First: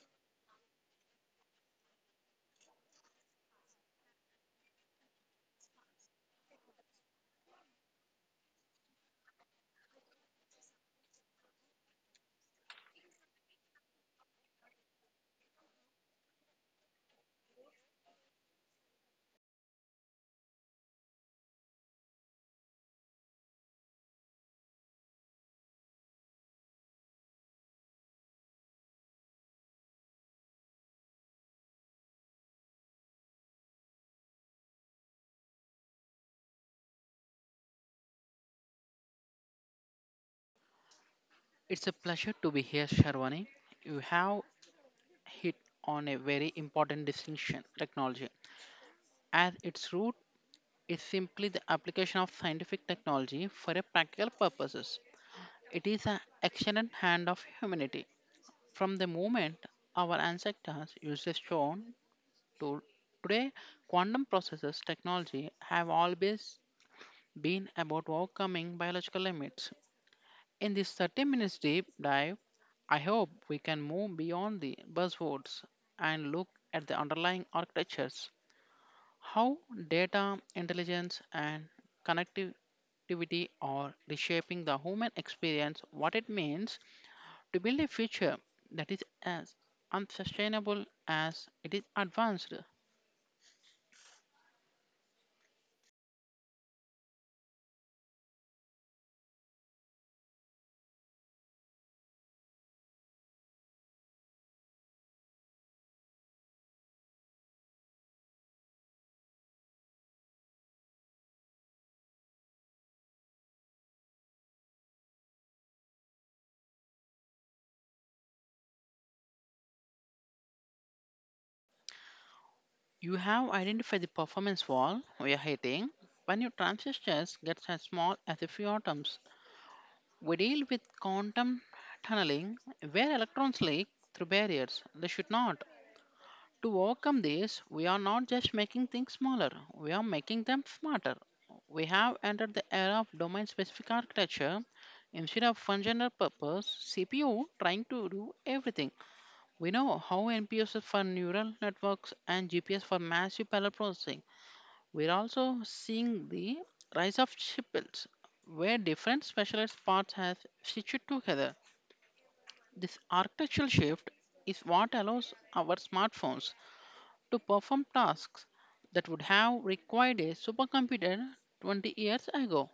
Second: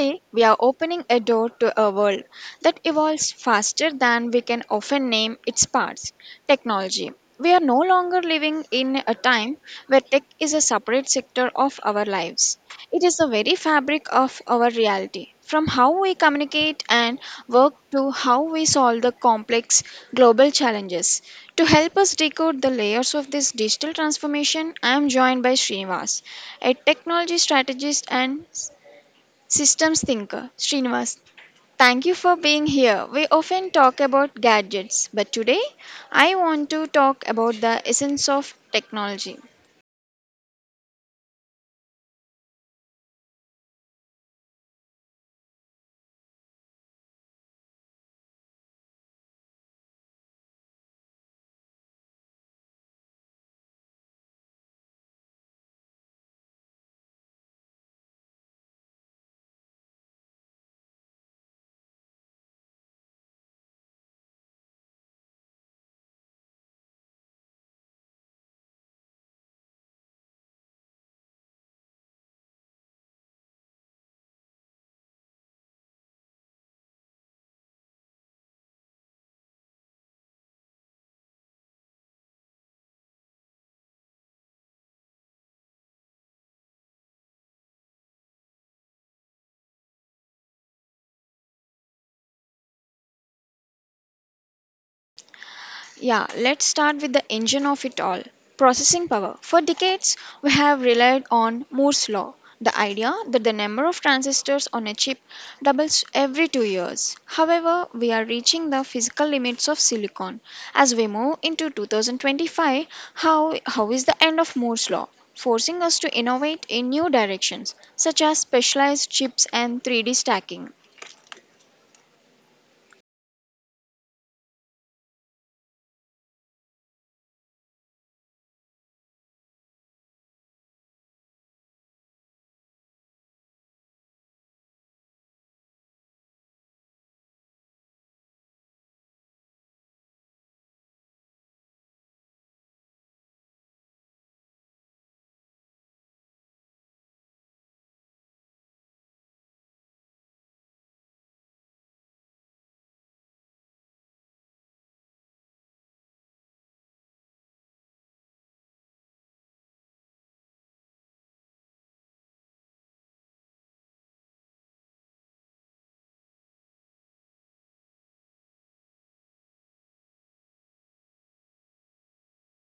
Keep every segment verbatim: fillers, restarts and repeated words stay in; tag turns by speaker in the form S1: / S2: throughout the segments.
S1: Today, we are opening a door to a world that evolves faster than we can often name its parts technology. We are no longer living in a time where tech is a separate sector of our lives, it is the very fabric of our reality. From how we communicate and work to how we solve the complex global challenges. To help us decode the layers of this digital transformation, I am joined by Srinivas, a technology strategist and s- systems thinker. Srinivas, thank you for being here. We often talk about gadgets, but today I want to talk about the essence of technology.
S2: It's a pleasure to be here, Sharwani. You have hit on a very important distinction technology. At its root, is simply the application of scientific technology for a practical purposes. It is an excellent hand of humanity. From the moment our ancestors used a stone to today, quantum processes technology have always been about overcoming biological limits. In this thirty minutes deep dive, I hope we can move beyond the buzzwords and look at the underlying architectures, how data, intelligence, and connectivity are reshaping the human experience, what it means to build a future that is as unsustainable as it is advanced.
S1: Yeah, let's start with the engine of it all processing power. For decades, we have relied on Moore's law, the idea that the number of transistors on a chip doubles every two years. However, we are reaching the physical limits of silicon. As we move into twenty twenty-five, how, how is the end of Moore's law forcing us to innovate in new directions, such as specialized chips and three D stacking?
S2: You have identified the performance wall we are hitting when your transistors get as small as a few atoms. We deal with quantum tunneling, where electrons leak through barriers they should not. To overcome this, we are not just making things smaller, we are making them smarter. We have entered the era of domain specific architecture. Instead of one general purpose C P U trying to do everything, we know how N P Us is for neural networks and G P S for massive parallel processing. We're also seeing the rise of chipsets where different specialized parts have stitched together. This architectural shift is what allows our smartphones to perform tasks that would have required a supercomputer twenty years ago.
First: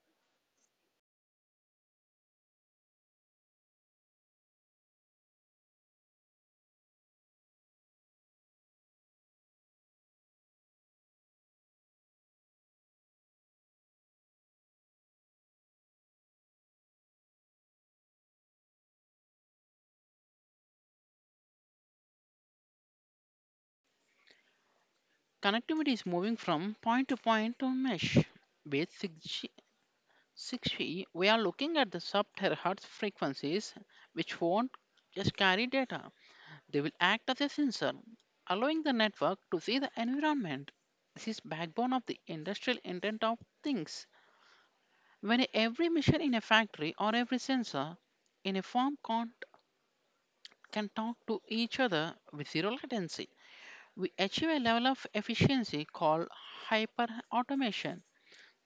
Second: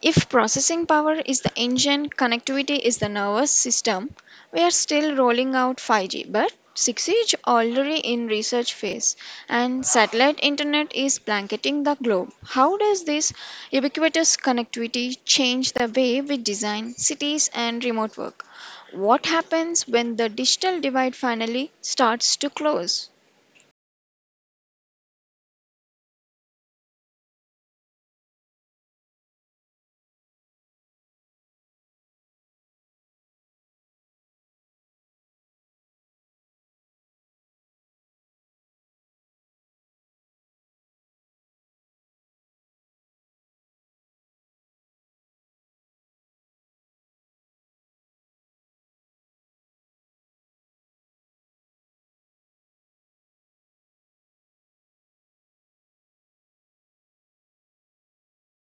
S1: If processing power is the engine, connectivity is the nervous system, we are still rolling out five G, but six G is already in research phase and satellite internet is blanketing the globe. How does this ubiquitous connectivity change the way we design cities and remote work? What happens when the digital divide finally starts to close?
S2: Connectivity is moving from point to point to mesh. With six G, six G, we are looking at the sub terahertz frequencies, which won't just carry data, they will act as a sensor, allowing the network to see the environment. This is backbone of the industrial Internet of Things. When every machine in a factory or every sensor in a farm can, can talk to each other with zero latency, we achieve a level of efficiency called hyper automation.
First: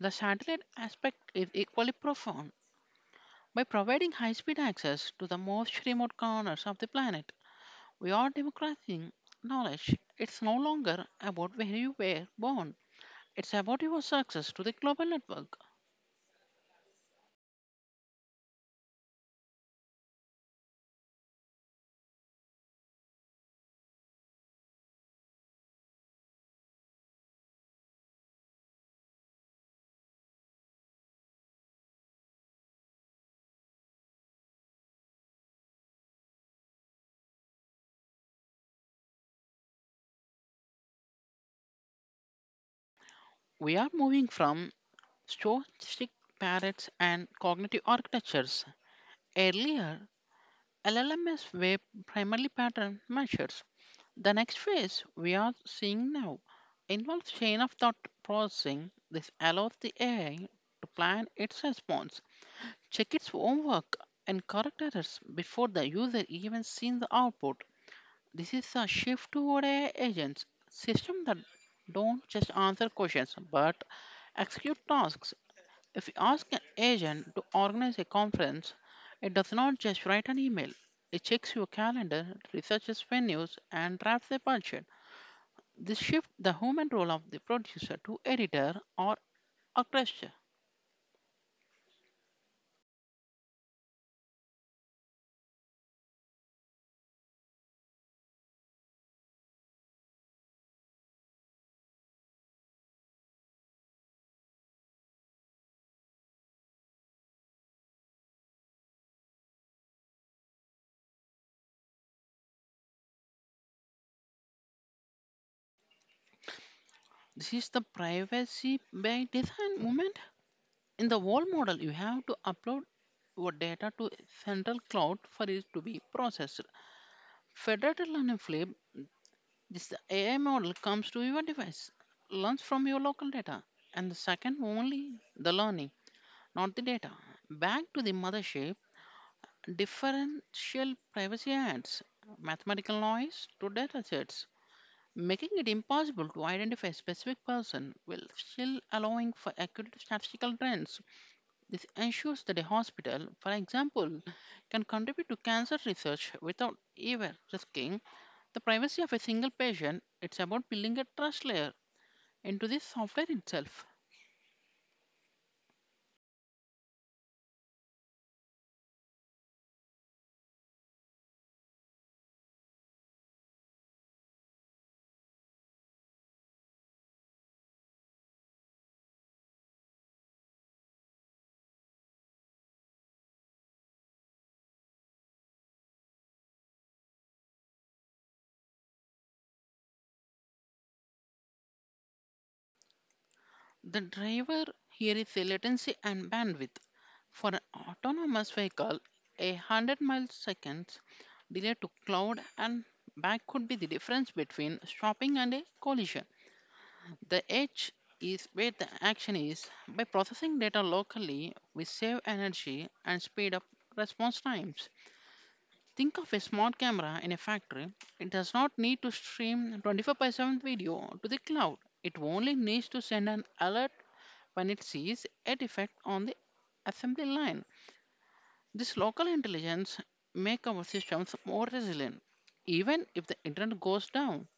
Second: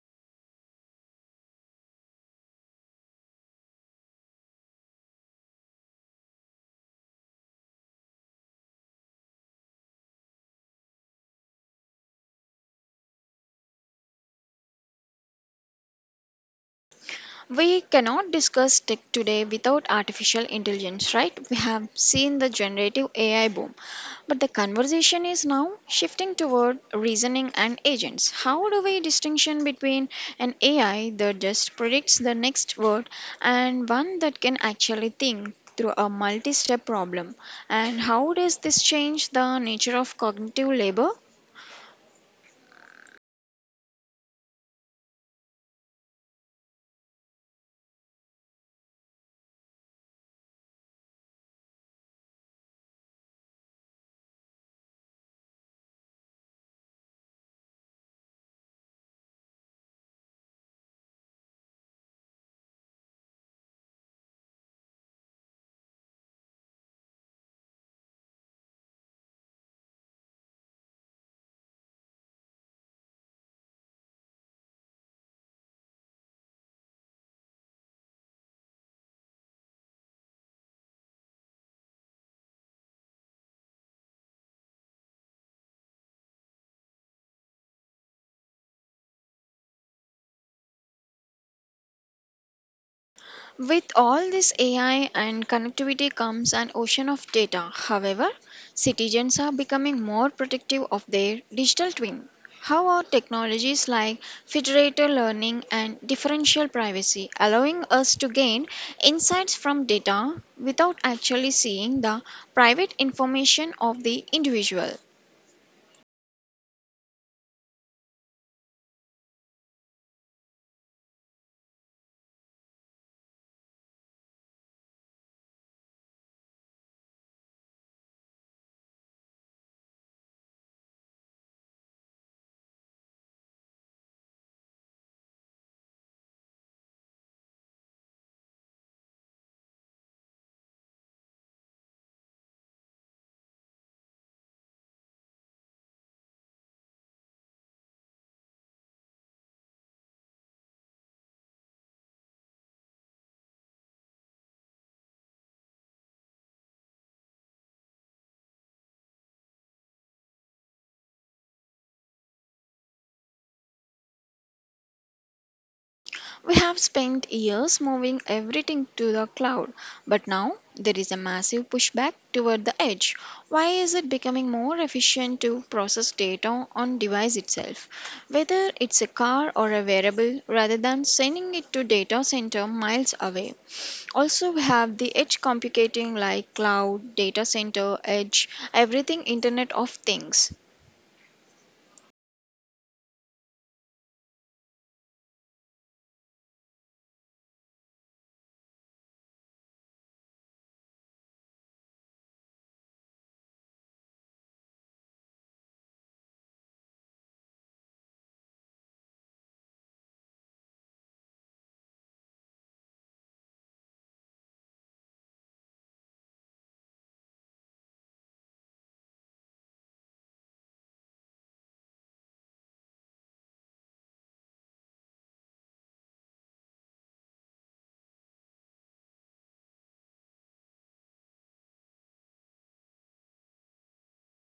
S2: The satellite aspect is equally profound. By providing high speed access to the most remote corners of the planet, we are democratizing knowledge. It's no longer about where you were born, it's about your success to the global network.
S1: We cannot discuss tech today without artificial intelligence, right? We have seen the generative A I boom, but the conversation is now shifting toward reasoning and agents. How do we distinction between an A I that just predicts the next word and one that can actually think through a multi-step problem? And how does this change the nature of cognitive labor?
S2: We are moving from stochastic parrots and cognitive architectures. Earlier, L L Ms were primarily pattern measures. The next phase we are seeing now involves chain of thought processing. This allows the A I to plan its response, check its own work, and correct errors before the user even sees the output. This is a shift toward A I agents, systems that don't just answer questions but execute tasks. If you ask an agent to organize a conference, it does not just write an email. It checks your calendar, researches venues, and drafts a budget. This shifts the human role of the producer to editor or orchestra.
S1: With all this A I and connectivity comes an ocean of data. However, citizens are becoming more protective of their digital twin. How are technologies like federated learning and differential privacy allowing us to gain insights from data without actually seeing the private information of the individual?
S2: This is the privacy by design movement. In the wall model, you have to upload your data to a central cloud for it to be processed. Federated Learning Flip This A I model comes to your device, learns from your local data, and the second only the learning, not the data. Back to the mothership, differential privacy adds mathematical noise to data sets, making it impossible to identify a specific person while still allowing for accurate statistical trends. This ensures that a hospital, for example, can contribute to cancer research without ever risking the privacy of a single patient. It's about building a trust layer into the software itself.
S1: We have spent years moving everything to the cloud, but now there is a massive pushback toward the edge. Why is it becoming more efficient to process data on device itself, whether it's a car or a wearable, rather than sending it to data center miles away? Also, we have the edge computing like cloud, data center, edge, everything Internet of Things.
S2: The driver here is the latency and bandwidth. For an autonomous vehicle, a one hundred mile seconds delay to cloud and back could be the difference between stopping and a collision. The edge is where the action is. By processing data locally, we save energy and speed up response times. Think of a smart camera in a factory. It does not need to stream twenty-four by seven video to the cloud. It only needs to send an alert when it sees a defect on the assembly line. This local intelligence make our systems more resilient. Even if the internet goes down,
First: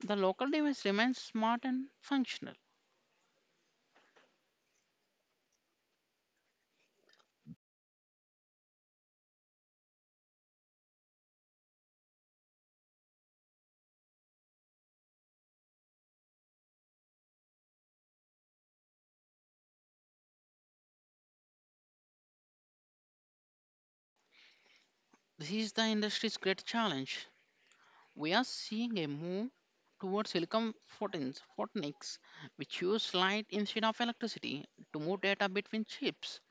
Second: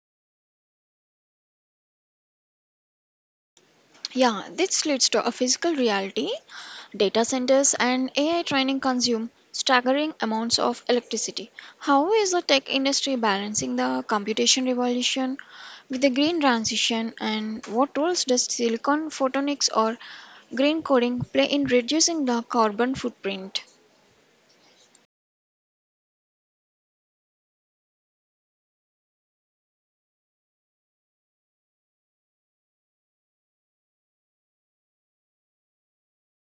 S2: the local device remains smart and functional.
S1: Yeah, this leads to a physical reality. Data centers and A I training consume staggering amounts of electricity. How is the tech industry balancing the computation revolution with the green transition, and what roles does silicon photonics or green coding play in reducing the carbon footprint?
S2: This is the industry's great challenge. We are seeing a move towards silicon photons, photonics, which use light instead of electricity to move data between chips,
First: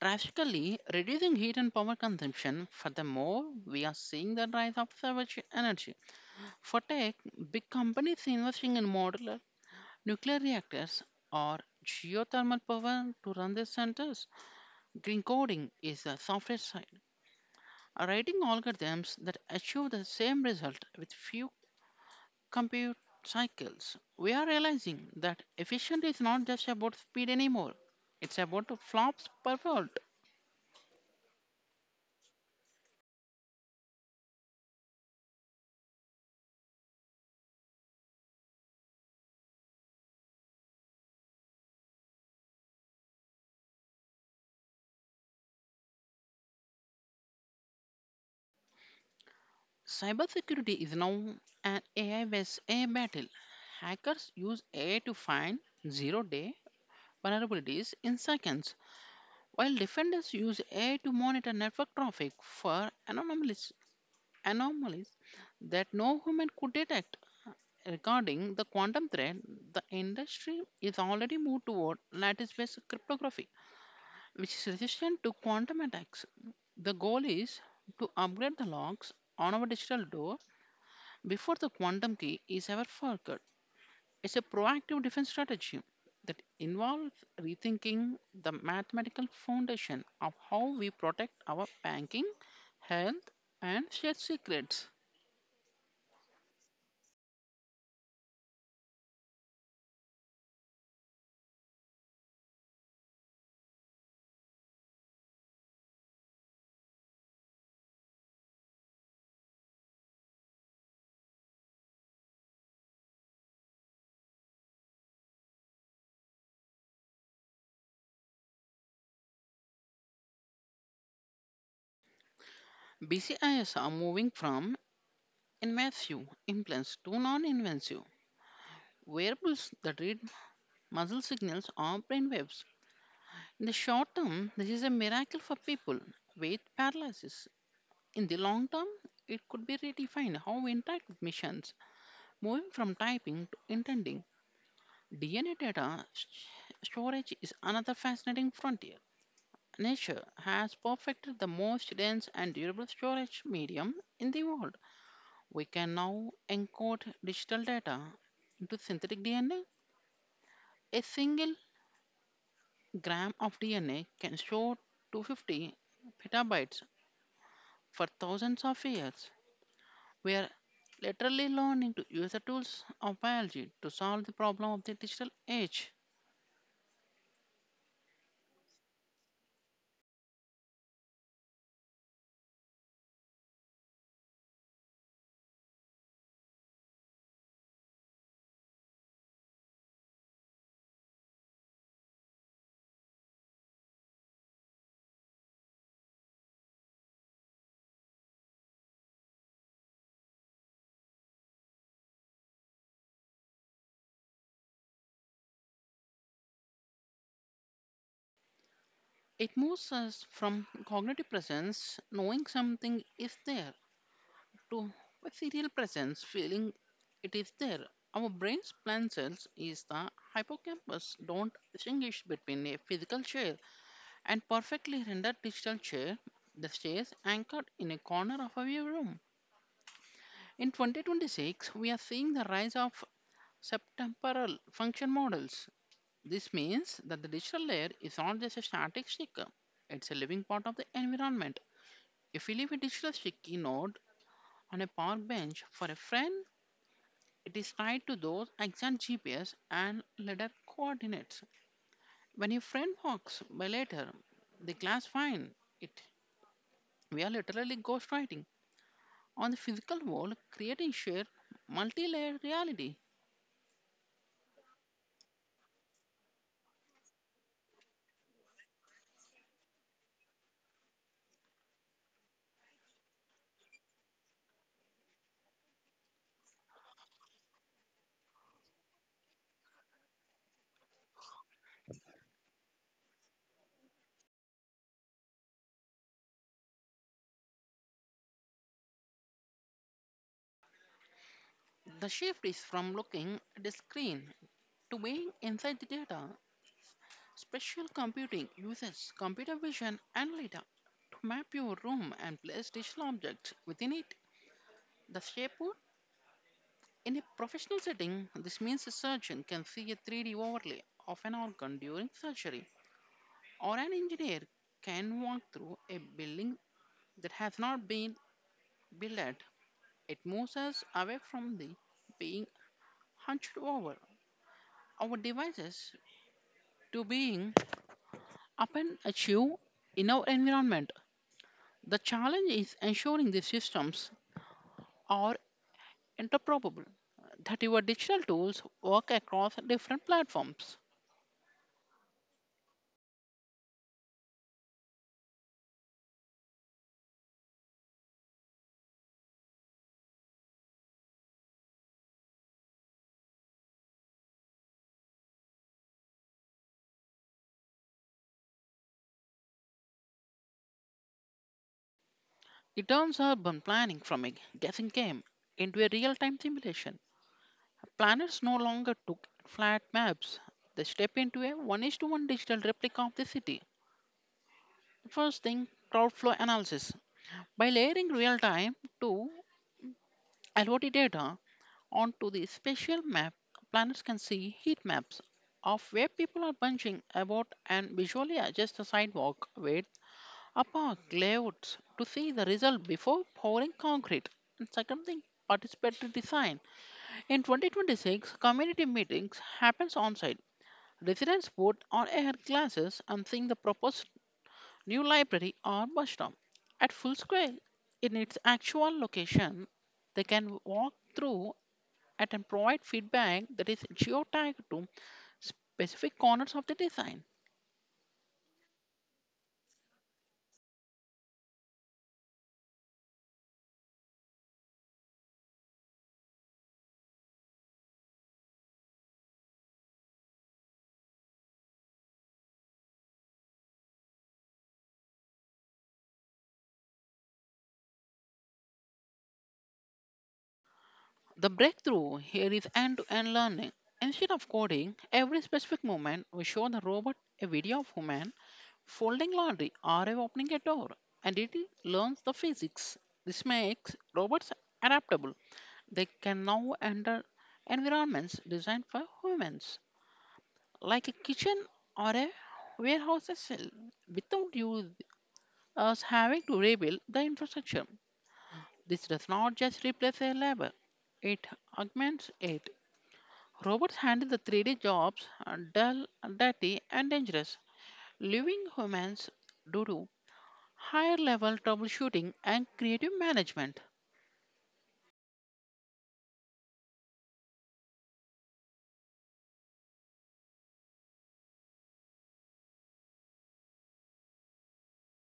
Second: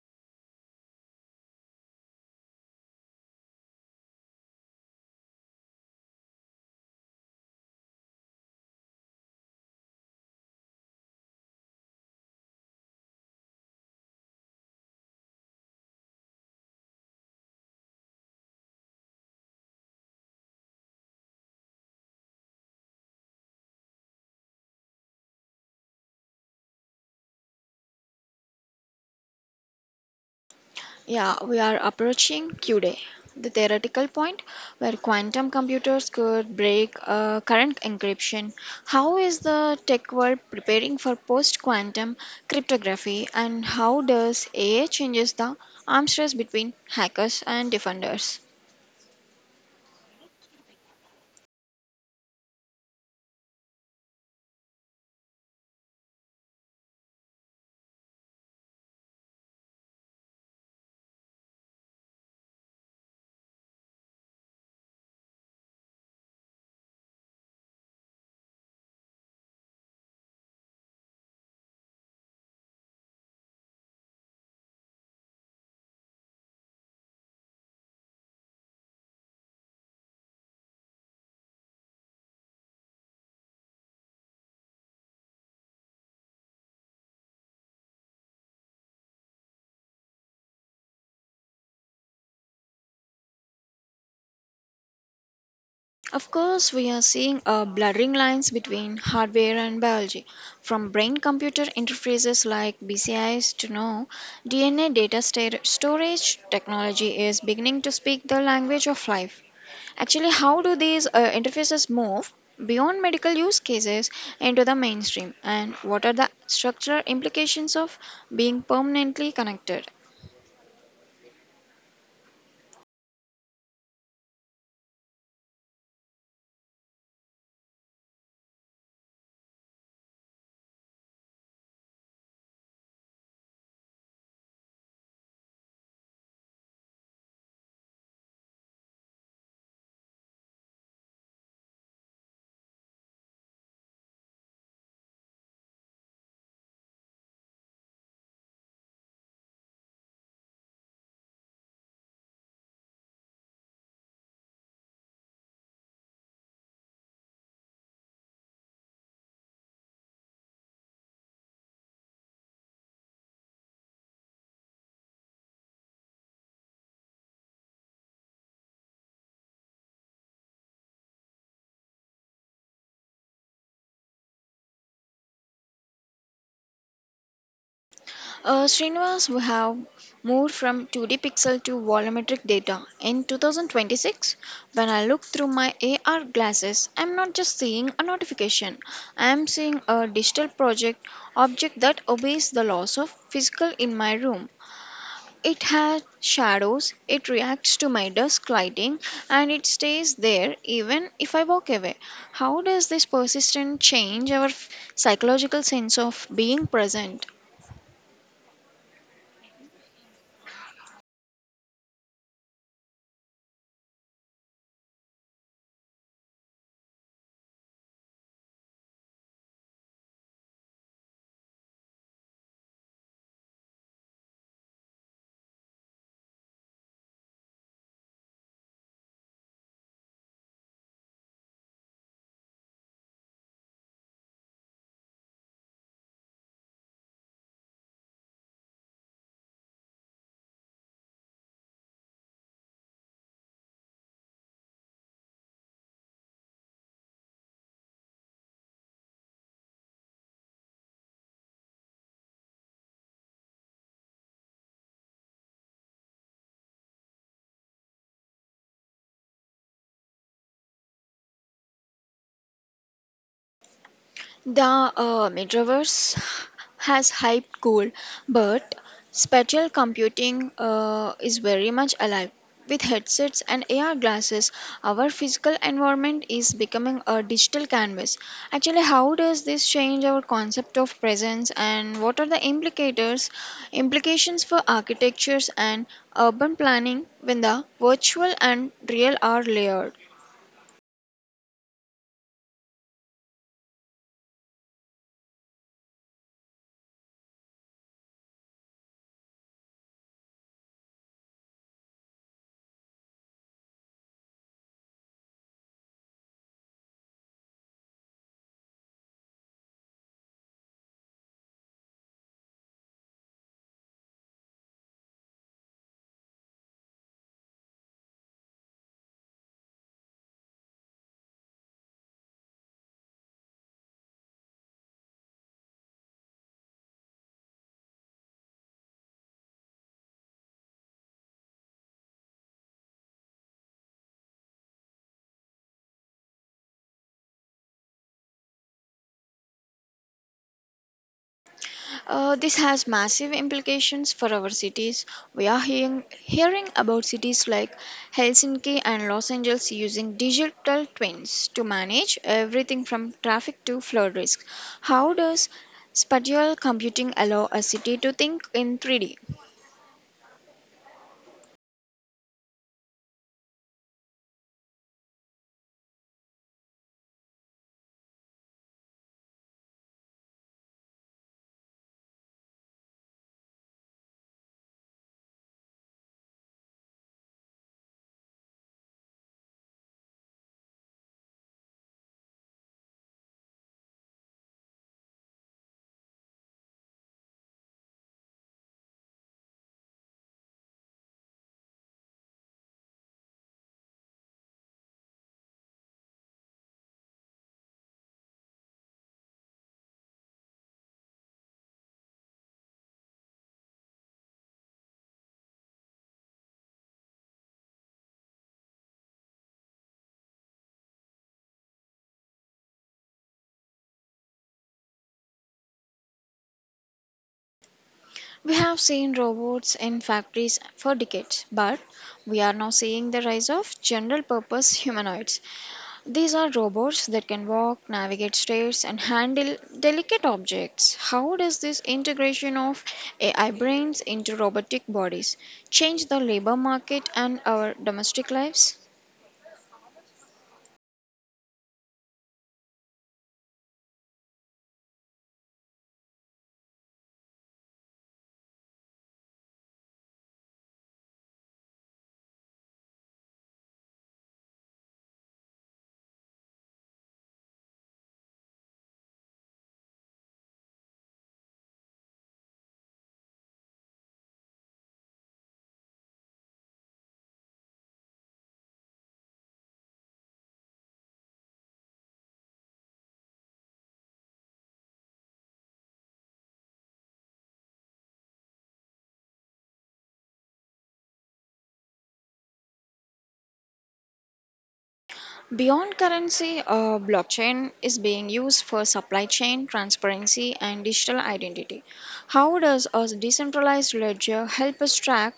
S2: drastically reducing heat and power consumption. Furthermore, we are seeing the rise of savage energy. For tech, big companies investing in modular nuclear reactors or geothermal power to run their centers. Green coding is the software side. Are writing algorithms that achieve the same result with few compute cycles. We are realizing that efficiency is not just about speed anymore. It's about the flops per volt.
S1: Yeah, we are approaching Q Day, the theoretical point where quantum computers could break uh, current encryption. How is the tech world preparing for post quantum cryptography, and how does A I changes the arms race between hackers and defenders?
S2: Cybersecurity is now an A I vs A I battle. Hackers use A I to find zero-day vulnerabilities in seconds, while defenders use A I to monitor network traffic for anomalies, anomalies that no human could detect. Regarding the quantum threat, the industry is already moved toward lattice based cryptography, which is resistant to quantum attacks. The goal is to upgrade the locks on our digital door before the quantum key is ever forked. It's a proactive defense strategy that involves rethinking the mathematical foundation of how we protect our banking, health, and shared secrets.
S1: Of course, we are seeing uh, blurring lines between hardware and biology, from brain computer interfaces like B C Is to now D N A data sta- storage technology is beginning to speak the language of life. Actually, how do these uh, interfaces move beyond medical use cases into the mainstream, and what are the structural implications of being permanently connected?
S2: B C Is are moving from invasive implants to non-invasive wearables that read muscle signals or brain waves. In the short term, this is a miracle for people with paralysis. In the long term, it could be redefined how we interact with machines, moving from typing to intending. D N A data s- storage is another fascinating frontier. Nature has perfected the most dense and durable storage medium in the world. We can now encode digital data into synthetic DNA. A single gram of D N A can store two hundred fifty petabytes for thousands of years. We are literally learning to use the tools of biology to solve the problem of the digital age.
S1: Uh, Srinivas, we have moved from two D pixel to volumetric data. In two thousand twenty-six, when I look through my A R glasses, I'm not just seeing a notification, I'm seeing a digital project object that obeys the laws of physical in my room. It has shadows, it reacts to my desk lighting, and it stays there even if I walk away. How does this persistence change our f- psychological sense of being present?
S2: It moves us from cognitive presence, knowing something is there, to ethereal presence, feeling it is there. Our brain's plant cells is the hippocampus don't distinguish between a physical shell and perfectly rendered digital chair the stays anchored in a corner of our room. In twenty twenty-six, we are seeing the rise of subtemporal function models. This means that the digital layer is not just a static sticker, it's a living part of the environment. If we leave a digital sticky note on a park bench for a friend, it is tied to those exact G P S and ladder coordinates. When your friend walks by later, the glass fine it. We are literally ghostwriting on the physical world, creating sheer multi-layered reality.
S1: The uh, metaverse has hyped cool, but spatial computing uh, is very much alive. With headsets and A R glasses, our physical environment is becoming a digital canvas. Actually, how does this change our concept of presence and what are the implicators, implications for architectures and urban planning when the virtual and real are layered?
S2: The shift is from looking at a screen to being inside the data. Spatial computing uses computer vision and data to map your room and place digital objects within it. The shapewood in a professional setting, this means a surgeon can see a three D overlay of an organ during surgery, or an engineer can walk through a building that has not been built. It moves us away from the being hunched over our devices to being up and achieve in our environment. The challenge is ensuring these systems are interoperable, that your digital tools work across different platforms.
S1: Uh, this has massive implications for our cities. We are hearing, hearing about cities like Helsinki and Los Angeles using digital twins to manage everything from traffic to flood risk. How does spatial computing allow a city to think in three D?
S2: It turns urban planning from a guessing game into a real time simulation. Planners no longer took flat maps, they step into a one is to one digital replica of the city. First thing crowd flow analysis. By layering real time to L O T data onto the spatial map, planners can see heat maps of where people are bunching about and visually adjust the sidewalk width or park layouts to see the result before pouring concrete. And second thing, participatory design. In twenty twenty-six, community meetings happens on site. Residents vote on air classes and seeing the proposed New Library or bus stop. At full scale, in its actual location, they can walk through it and provide feedback that is geotagged to specific corners of the design.
S1: We have seen robots in factories for decades, but we are now seeing the rise of general purpose humanoids. These are robots that can walk, navigate stairs, and handle delicate objects. How does this integration of A I brains into robotic bodies change the labor market and our domestic lives?
S2: The breakthrough here is end to end learning. Instead of coding every specific moment, we show the robot a video of human folding laundry or opening a door, and it learns the physics. This makes robots adaptable. They can now enter environments designed for humans, like a kitchen or a warehouse cell, without you us having to rebuild the infrastructure. This does not just replace a labor, it augments it. Robots handle the three D jobs, uh, dull, dirty, and dangerous. Leaving humans do higher level troubleshooting and creative management.
S1: Beyond currency, uh, blockchain is being used for supply chain transparency and digital identity. How does a decentralized ledger help us track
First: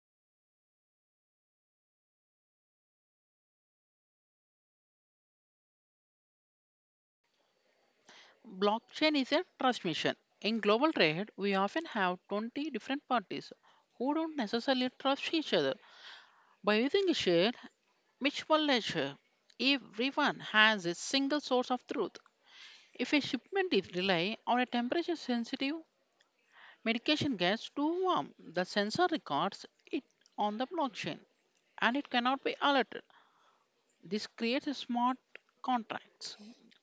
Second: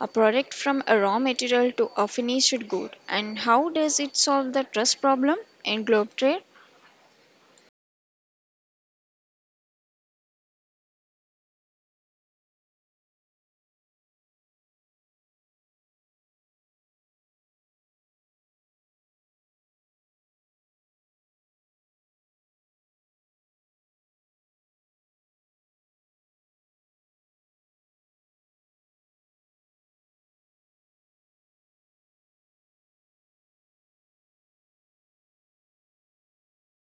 S1: a product from a raw material to a finished good? And how does it solve the trust problem in global trade?
S2: Blockchain is a trust mission. In global trade, we often have twenty different parties who don't necessarily trust each other. By using a shared mutual ledger, everyone has a single source of truth. If a shipment is delayed or a temperature sensitive Medication gets too warm. The sensor records it on the blockchain and it cannot be altered. This creates a smart contracts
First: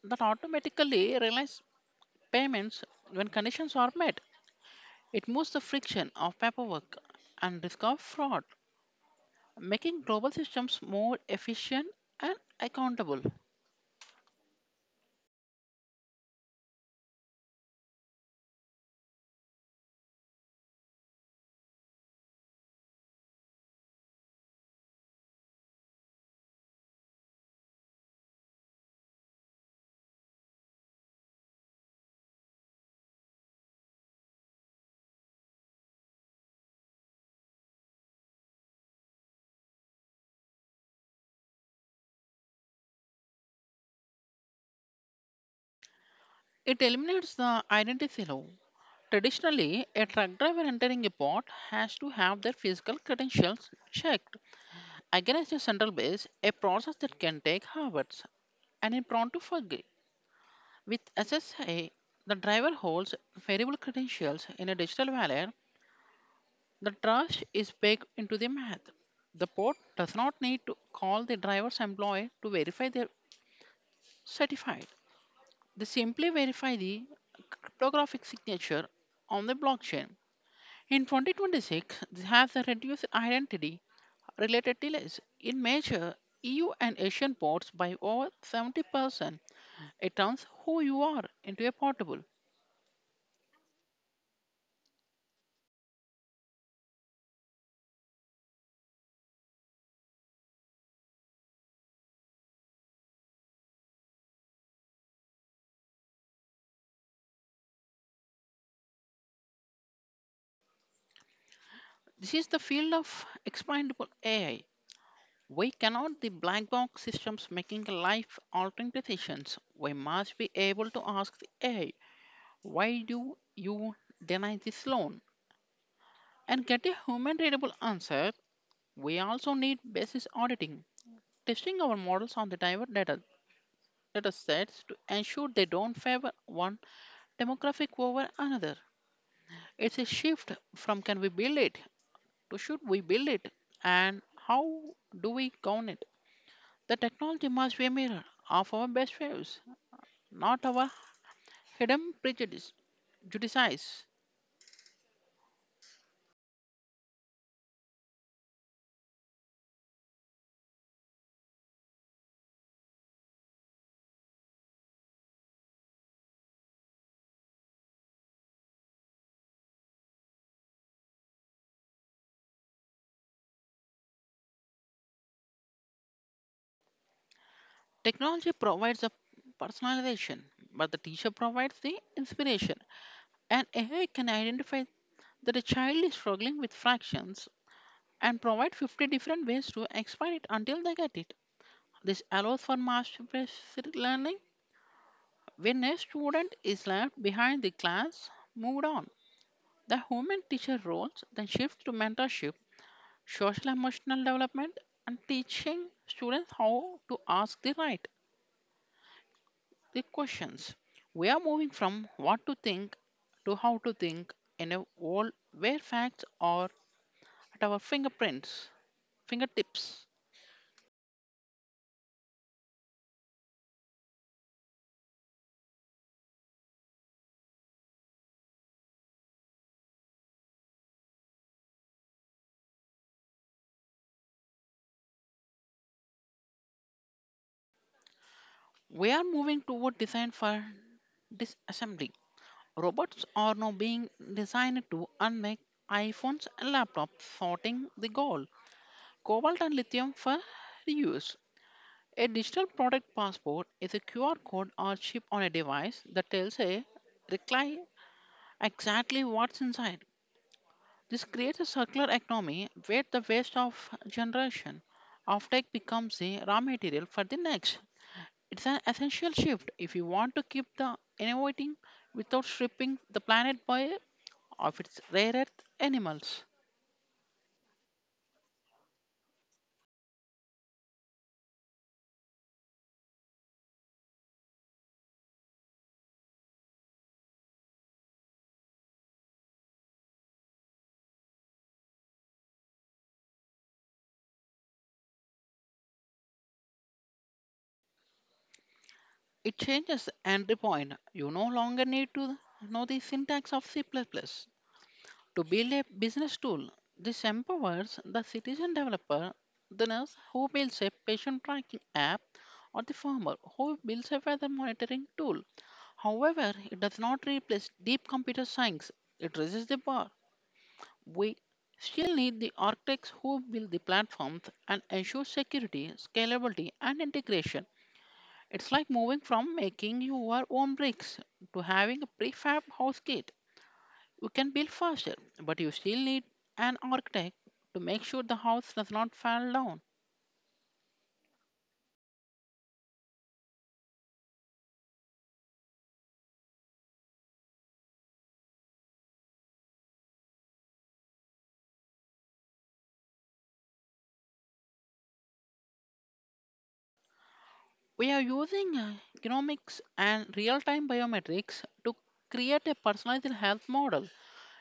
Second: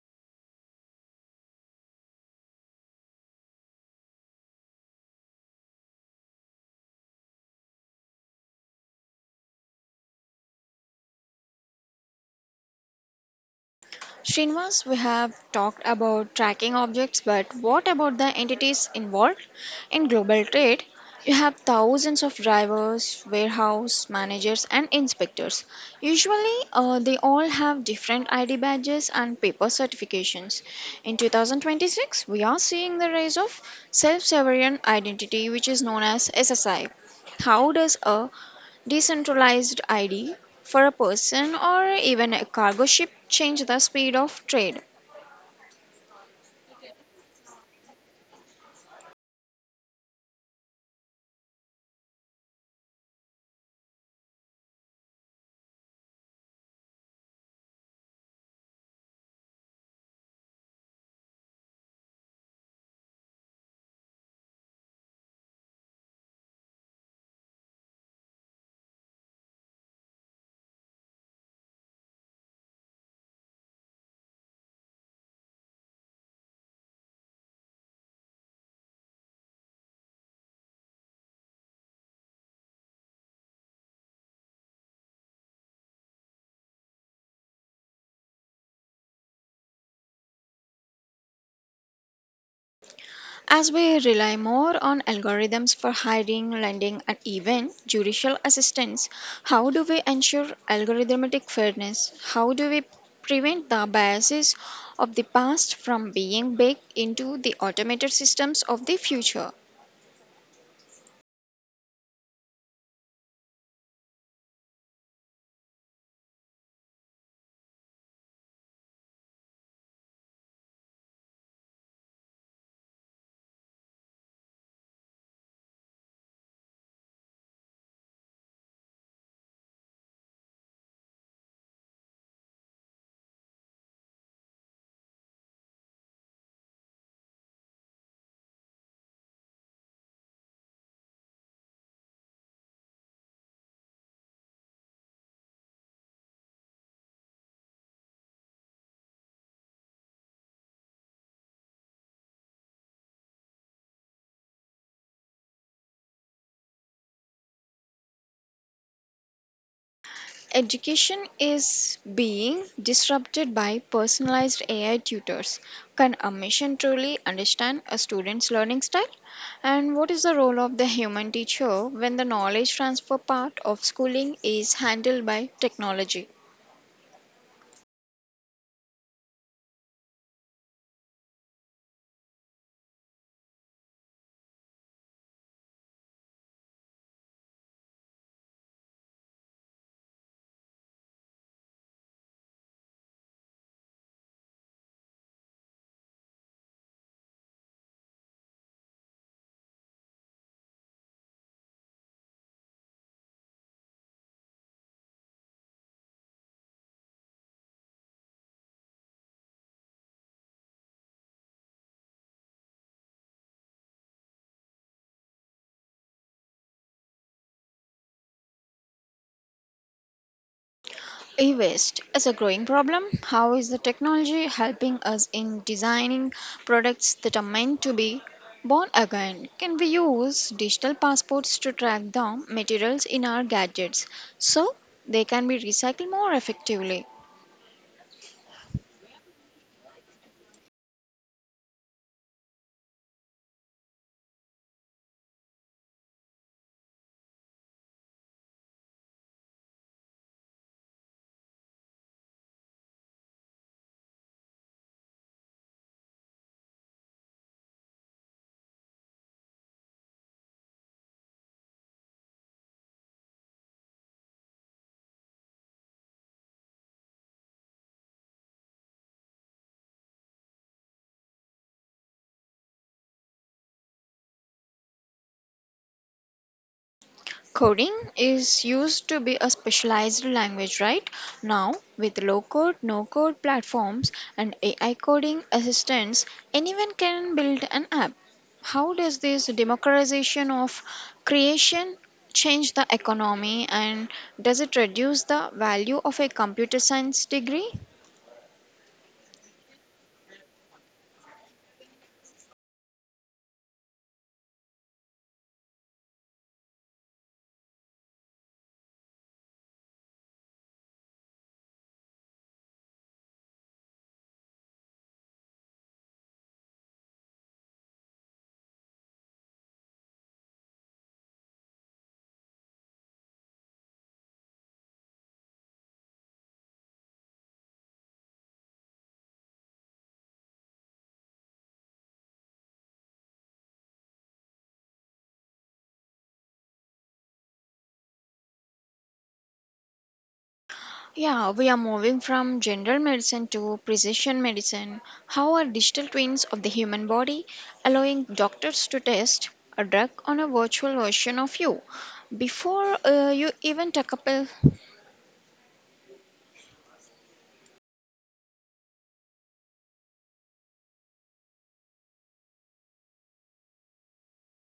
S2: that automatically realize payments when conditions are met. It moves the friction of paperwork and risk of fraud, making global systems more efficient and accountable.
S1: Srinivas, we have talked about tracking objects, but what about the entities involved? In global trade, you have thousands of drivers, warehouse managers, and inspectors. Usually, uh, they all have different I D badges and paper certifications. In two thousand twenty-six, we are seeing the rise of self sovereign identity, which is known as S S I. How does a decentralized I D for a person or even a cargo ship change the speed of trade?
S2: It eliminates the identity law. Traditionally, a truck driver entering a port has to have their physical credentials checked Against the central base, a process that can take hours and is prone to forgery. With S S A, the driver holds variable credentials in a digital wallet. The trust is baked into the math. The port does not need to call the driver's employee to verify their are certified. They simply verify the cryptographic signature on the blockchain. In twenty twenty-six, this has a reduced identity related delays in major E U and Asian ports by over seventy percent. It turns who you are into a portable.
S1: As we rely more on algorithms for hiring, lending, and even judicial assistance, how do we ensure algorithmic fairness? How do we prevent the biases of the past from being baked into the automated systems of the future?
S2: This is the field of expandable A I. We cannot the black box systems making life altering decisions. We must be able to ask the A I, why do you deny this loan? And get a human readable answer. We also need basis auditing, testing our models on the diverse data, data sets to ensure they don't favor one demographic over another. It's a shift from can we build it to should we build it and how do we count it. The technology must be a mirror of our best values, not our hidden prejudice. Judices.
S1: Education is being disrupted by personalized A I tutors. Can a machine truly understand a student's learning style? And what is the role of the human teacher when the knowledge transfer part of schooling is handled by technology?
S2: Technology provides the personalization, but the teacher provides the inspiration. And A I can identify that a child is struggling with fractions and provide fifty different ways to explain it until they get it. This allows for mastery learning. When a student is left behind, the class moved on. The human teacher roles then shift to mentorship, social emotional development, and teaching students how to ask the right the questions. We are moving from what to think to how to think in a world where facts are at our fingerprints, fingertips.
S1: E waste is a growing problem. How is the technology helping us in designing products that are meant to be born again? Can we use digital passports to track down materials in our gadgets so they can be recycled more effectively?
S2: We are moving toward design for disassembly. Robots are now being designed to unmake iPhones and laptops, sorting the gold, cobalt, and lithium for reuse. A digital product passport is a Q R code or chip on a device that tells a recline exactly what's inside. This creates a circular economy where the waste of generation offtake becomes the raw material for the next. It's an essential shift if you want to keep the innovating without stripping the planet by of its rare earth animals.
S1: Coding is used to be a specialized language, right? Now, with low code, no code platforms and A I coding assistants, anyone can build an app. How does this democratization of creation change the economy and does it reduce the value of a computer science degree?
S2: It changes the entry point. You no longer need to know the syntax of C++ plus plus to build a business tool. This empowers the citizen developer, the nurse who builds a patient tracking app, or the farmer who builds a weather monitoring tool. However, it does not replace deep computer science. It raises the bar. We still need the architects who build the platforms and ensure security, scalability, and integration. It's like moving from making your own bricks to having a prefab house kit. You can build faster, but you still need an architect to make sure the house does not fall down.
S1: Yeah, we are moving from general medicine to precision medicine. How are digital twins of the human body allowing doctors to test a drug on a virtual version of you before uh, you even take a pill?
S2: We are using uh, genomics and real time biometrics to create a personalized health model.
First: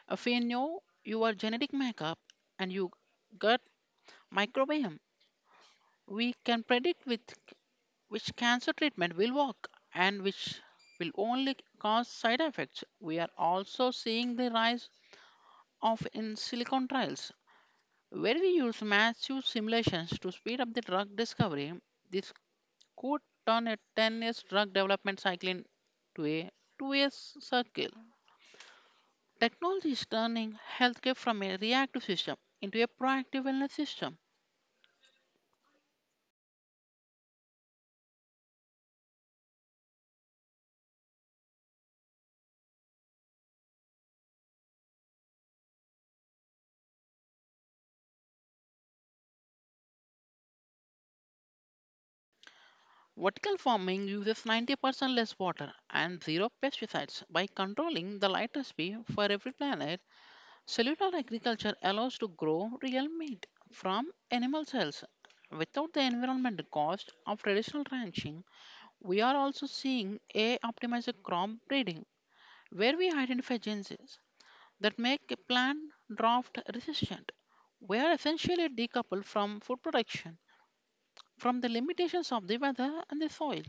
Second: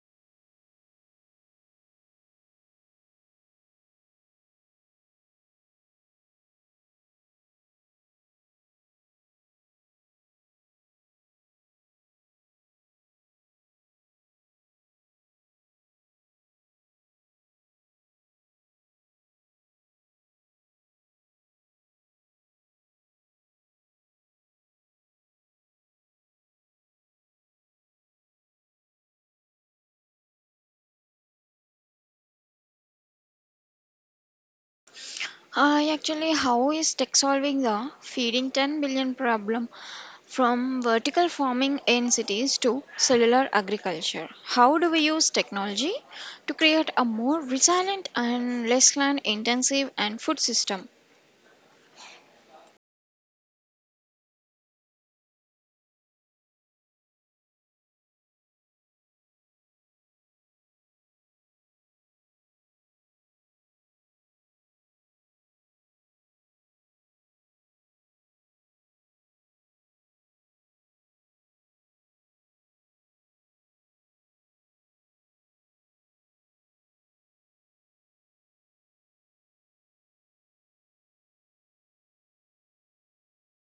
S2: If we know your genetic makeup and you gut microbiome, we can predict with which cancer treatment will work and which will only cause side effects. We are also seeing the rise of in silicon trials, where we use massive simulations to speed up the drug discovery. This could turn a ten years drug development cycle into a two years cycle. Technology is turning healthcare from a reactive system into a proactive wellness system.
S1: Uh, actually, how is tech solving the feeding ten billion problem from vertical farming in cities to cellular agriculture? How do we use technology to create a more resilient and less land intensive and food system?
S2: Vertical farming uses ninety percent less water and zero pesticides by controlling the lighter speed for every planet. Cellular agriculture allows to grow real meat from animal cells without the environmental cost of traditional ranching. We are also seeing a optimized crop breeding where we identify genes that make a plant drought resistant. We are essentially decoupled from food production from the limitations of the weather and the soil.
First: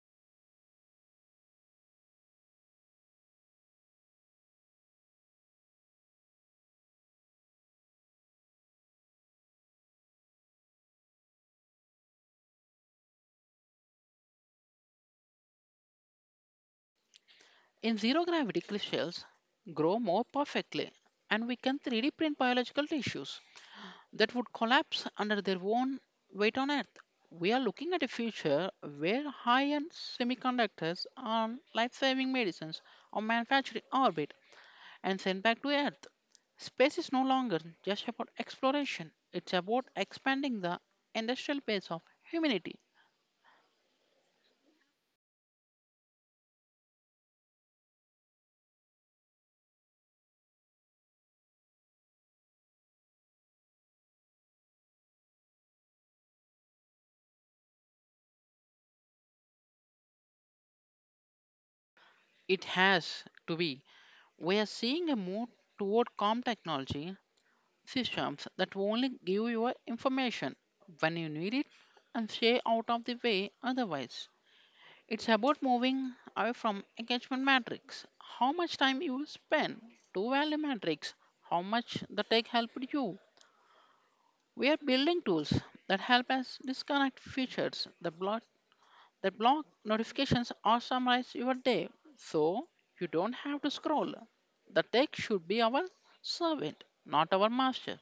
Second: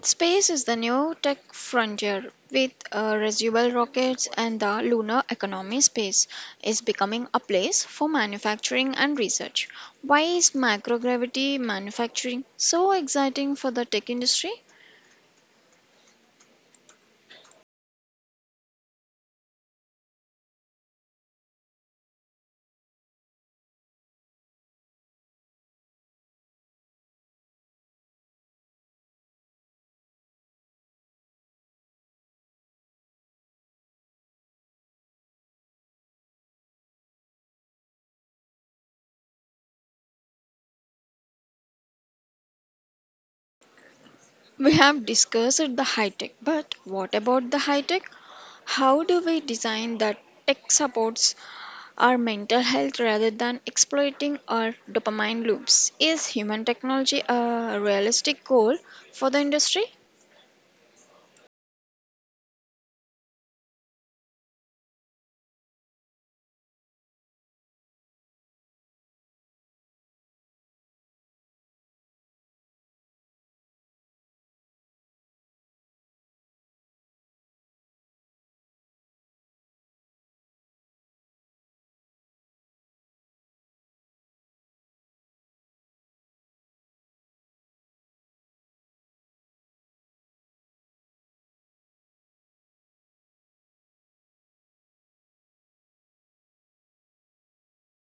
S1: Space is the new tech frontier with uh, reusable rockets and the lunar economy. Space is becoming a place for manufacturing and research. Why is microgravity manufacturing so exciting for the tech industry?
S2: In zero gravity, crystals grow more perfectly, and we can three D print biological tissues that would collapse under their own weight on Earth. We are looking at a future where high end semiconductors and life saving medicines are manufactured in orbit and sent back to Earth. Space is no longer just about exploration, it's about expanding the industrial base of humanity.
S1: We have discussed the high tech, but what about the high tech? How do we design that tech supports our mental health rather than exploiting our dopamine loops? Is human technology a realistic goal for the industry?
S2: It has to be. We are seeing a move toward calm technology systems that only give you information when you need it and stay out of the way otherwise. It's about moving away from engagement matrix, how much time you spend, to value matrix, how much the tech helped you. We are building tools that help us disconnect features that block that block notifications or summarize your day so you don't have to scroll. The tech should be our servant, not our master.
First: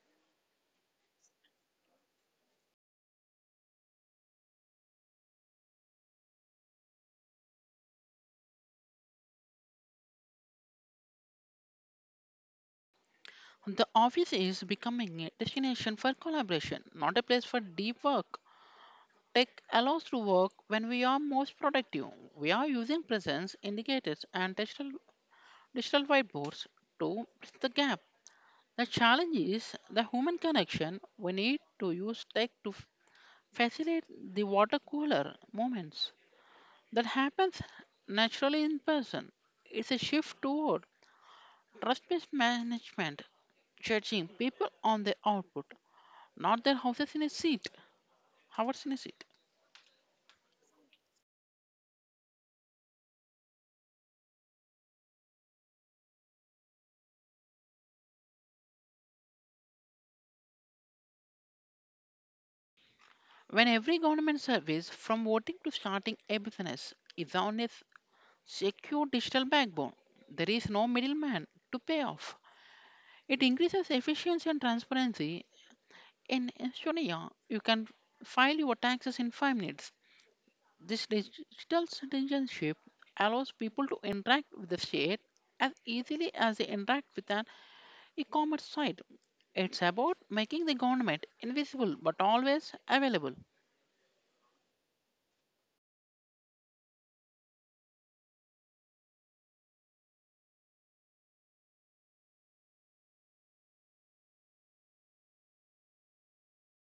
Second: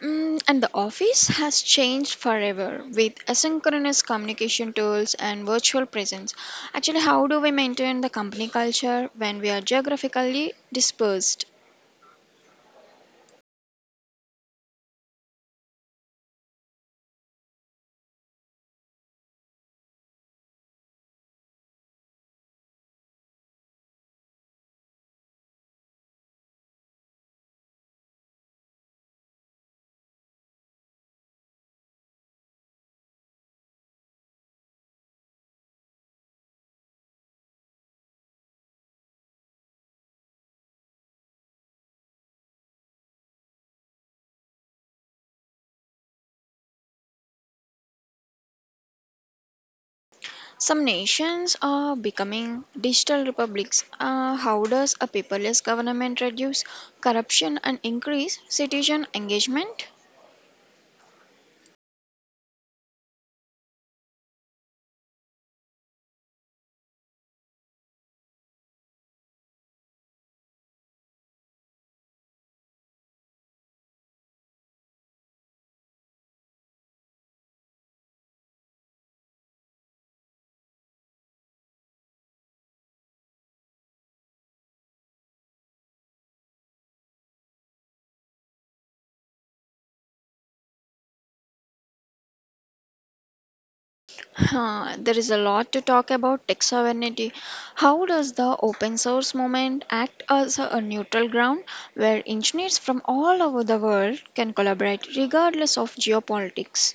S1: Mm, and the office has changed forever with asynchronous communication tools and virtual presence. Actually, how do we maintain the company culture when we are geographically dispersed?
S2: The office is becoming a destination for collaboration, not a place for deep work. Tech allows to work when we are most productive. We are using presence indicators and digital, digital whiteboards to bridge the gap. The challenge is the human connection. We need to use tech to f- facilitate the water cooler moments that happens naturally in person. It's a shift toward trust-based management, judging people on their output not their houses in a seat, hours in a seat.
S1: Some nations are becoming digital republics. Uh, how does a paperless government reduce corruption and increase citizen engagement?
S2: When every government service, from voting to starting a business, is on a s- secure digital backbone, there is no middleman to pay off. It increases efficiency and transparency. In Estonia, you can file your taxes in five minutes. This digital citizenship allows people to interact with the state as easily as they interact with an e-commerce site. It's about making the government invisible but always available.
S1: Huh, there is a lot to talk about tech sovereignty. How does the open source movement act as a neutral ground where engineers from all over the world can collaborate regardless of geopolitics?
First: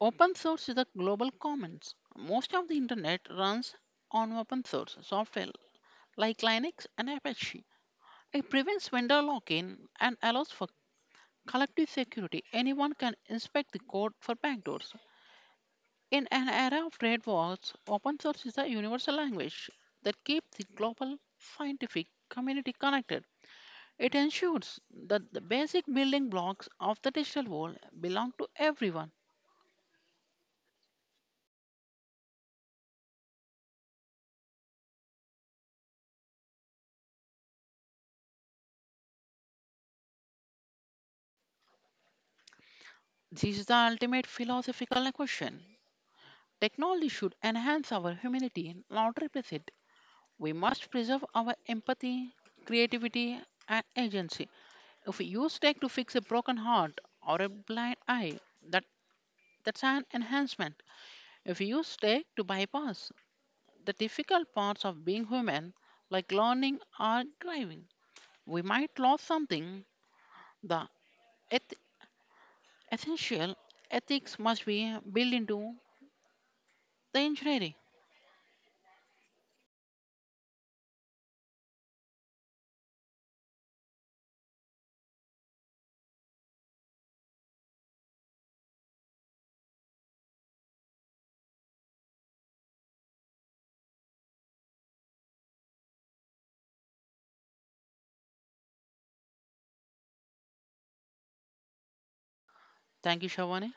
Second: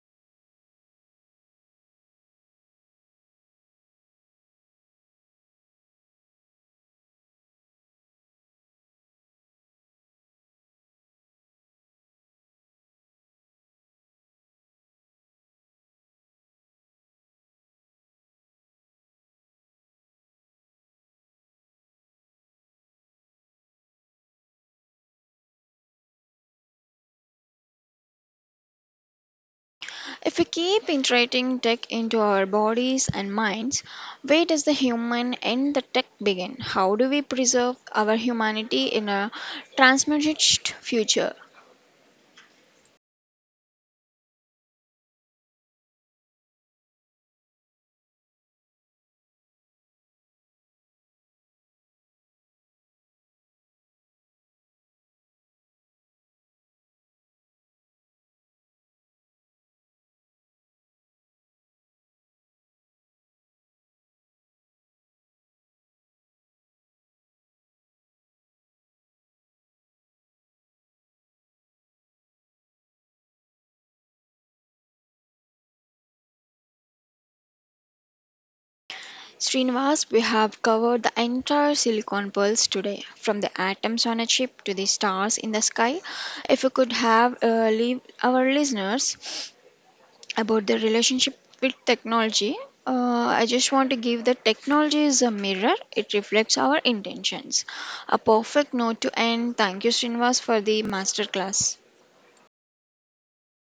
S2: Open source is the global commons. Most of the internet runs on open source software like Linux and Apache. It prevents vendor lock-in and allows for collective security. Anyone can inspect the code for backdoors. In an era of trade wars, open source is the universal language that keeps the global scientific community connected. It ensures that the basic building blocks of the digital world belong to everyone.
S1: If we keep integrating tech into our bodies and minds, where does the human and the tech begin? How do we preserve our humanity in a transmutaged future?
S2: This is the ultimate philosophical question. Technology should enhance our humanity, not replace it. We must preserve our empathy, creativity, and agency. If we use tech to fix a broken heart or a blind eye, that, that's an enhancement. If we use tech to bypass the difficult parts of being human, like learning or driving, we might lose something. The eth- essential ethics must be built into the engineering.
S1: Srinivas, we have covered the entire silicon pulse today, from the atoms on a chip to the stars in the sky. If we could have uh, leave our listeners about the relationship with technology. Uh, I just want to give that technology is a mirror. It reflects our intentions. A perfect note to end. Thank you, Srinivas, for the masterclass.
S2: Thank you, Shavani.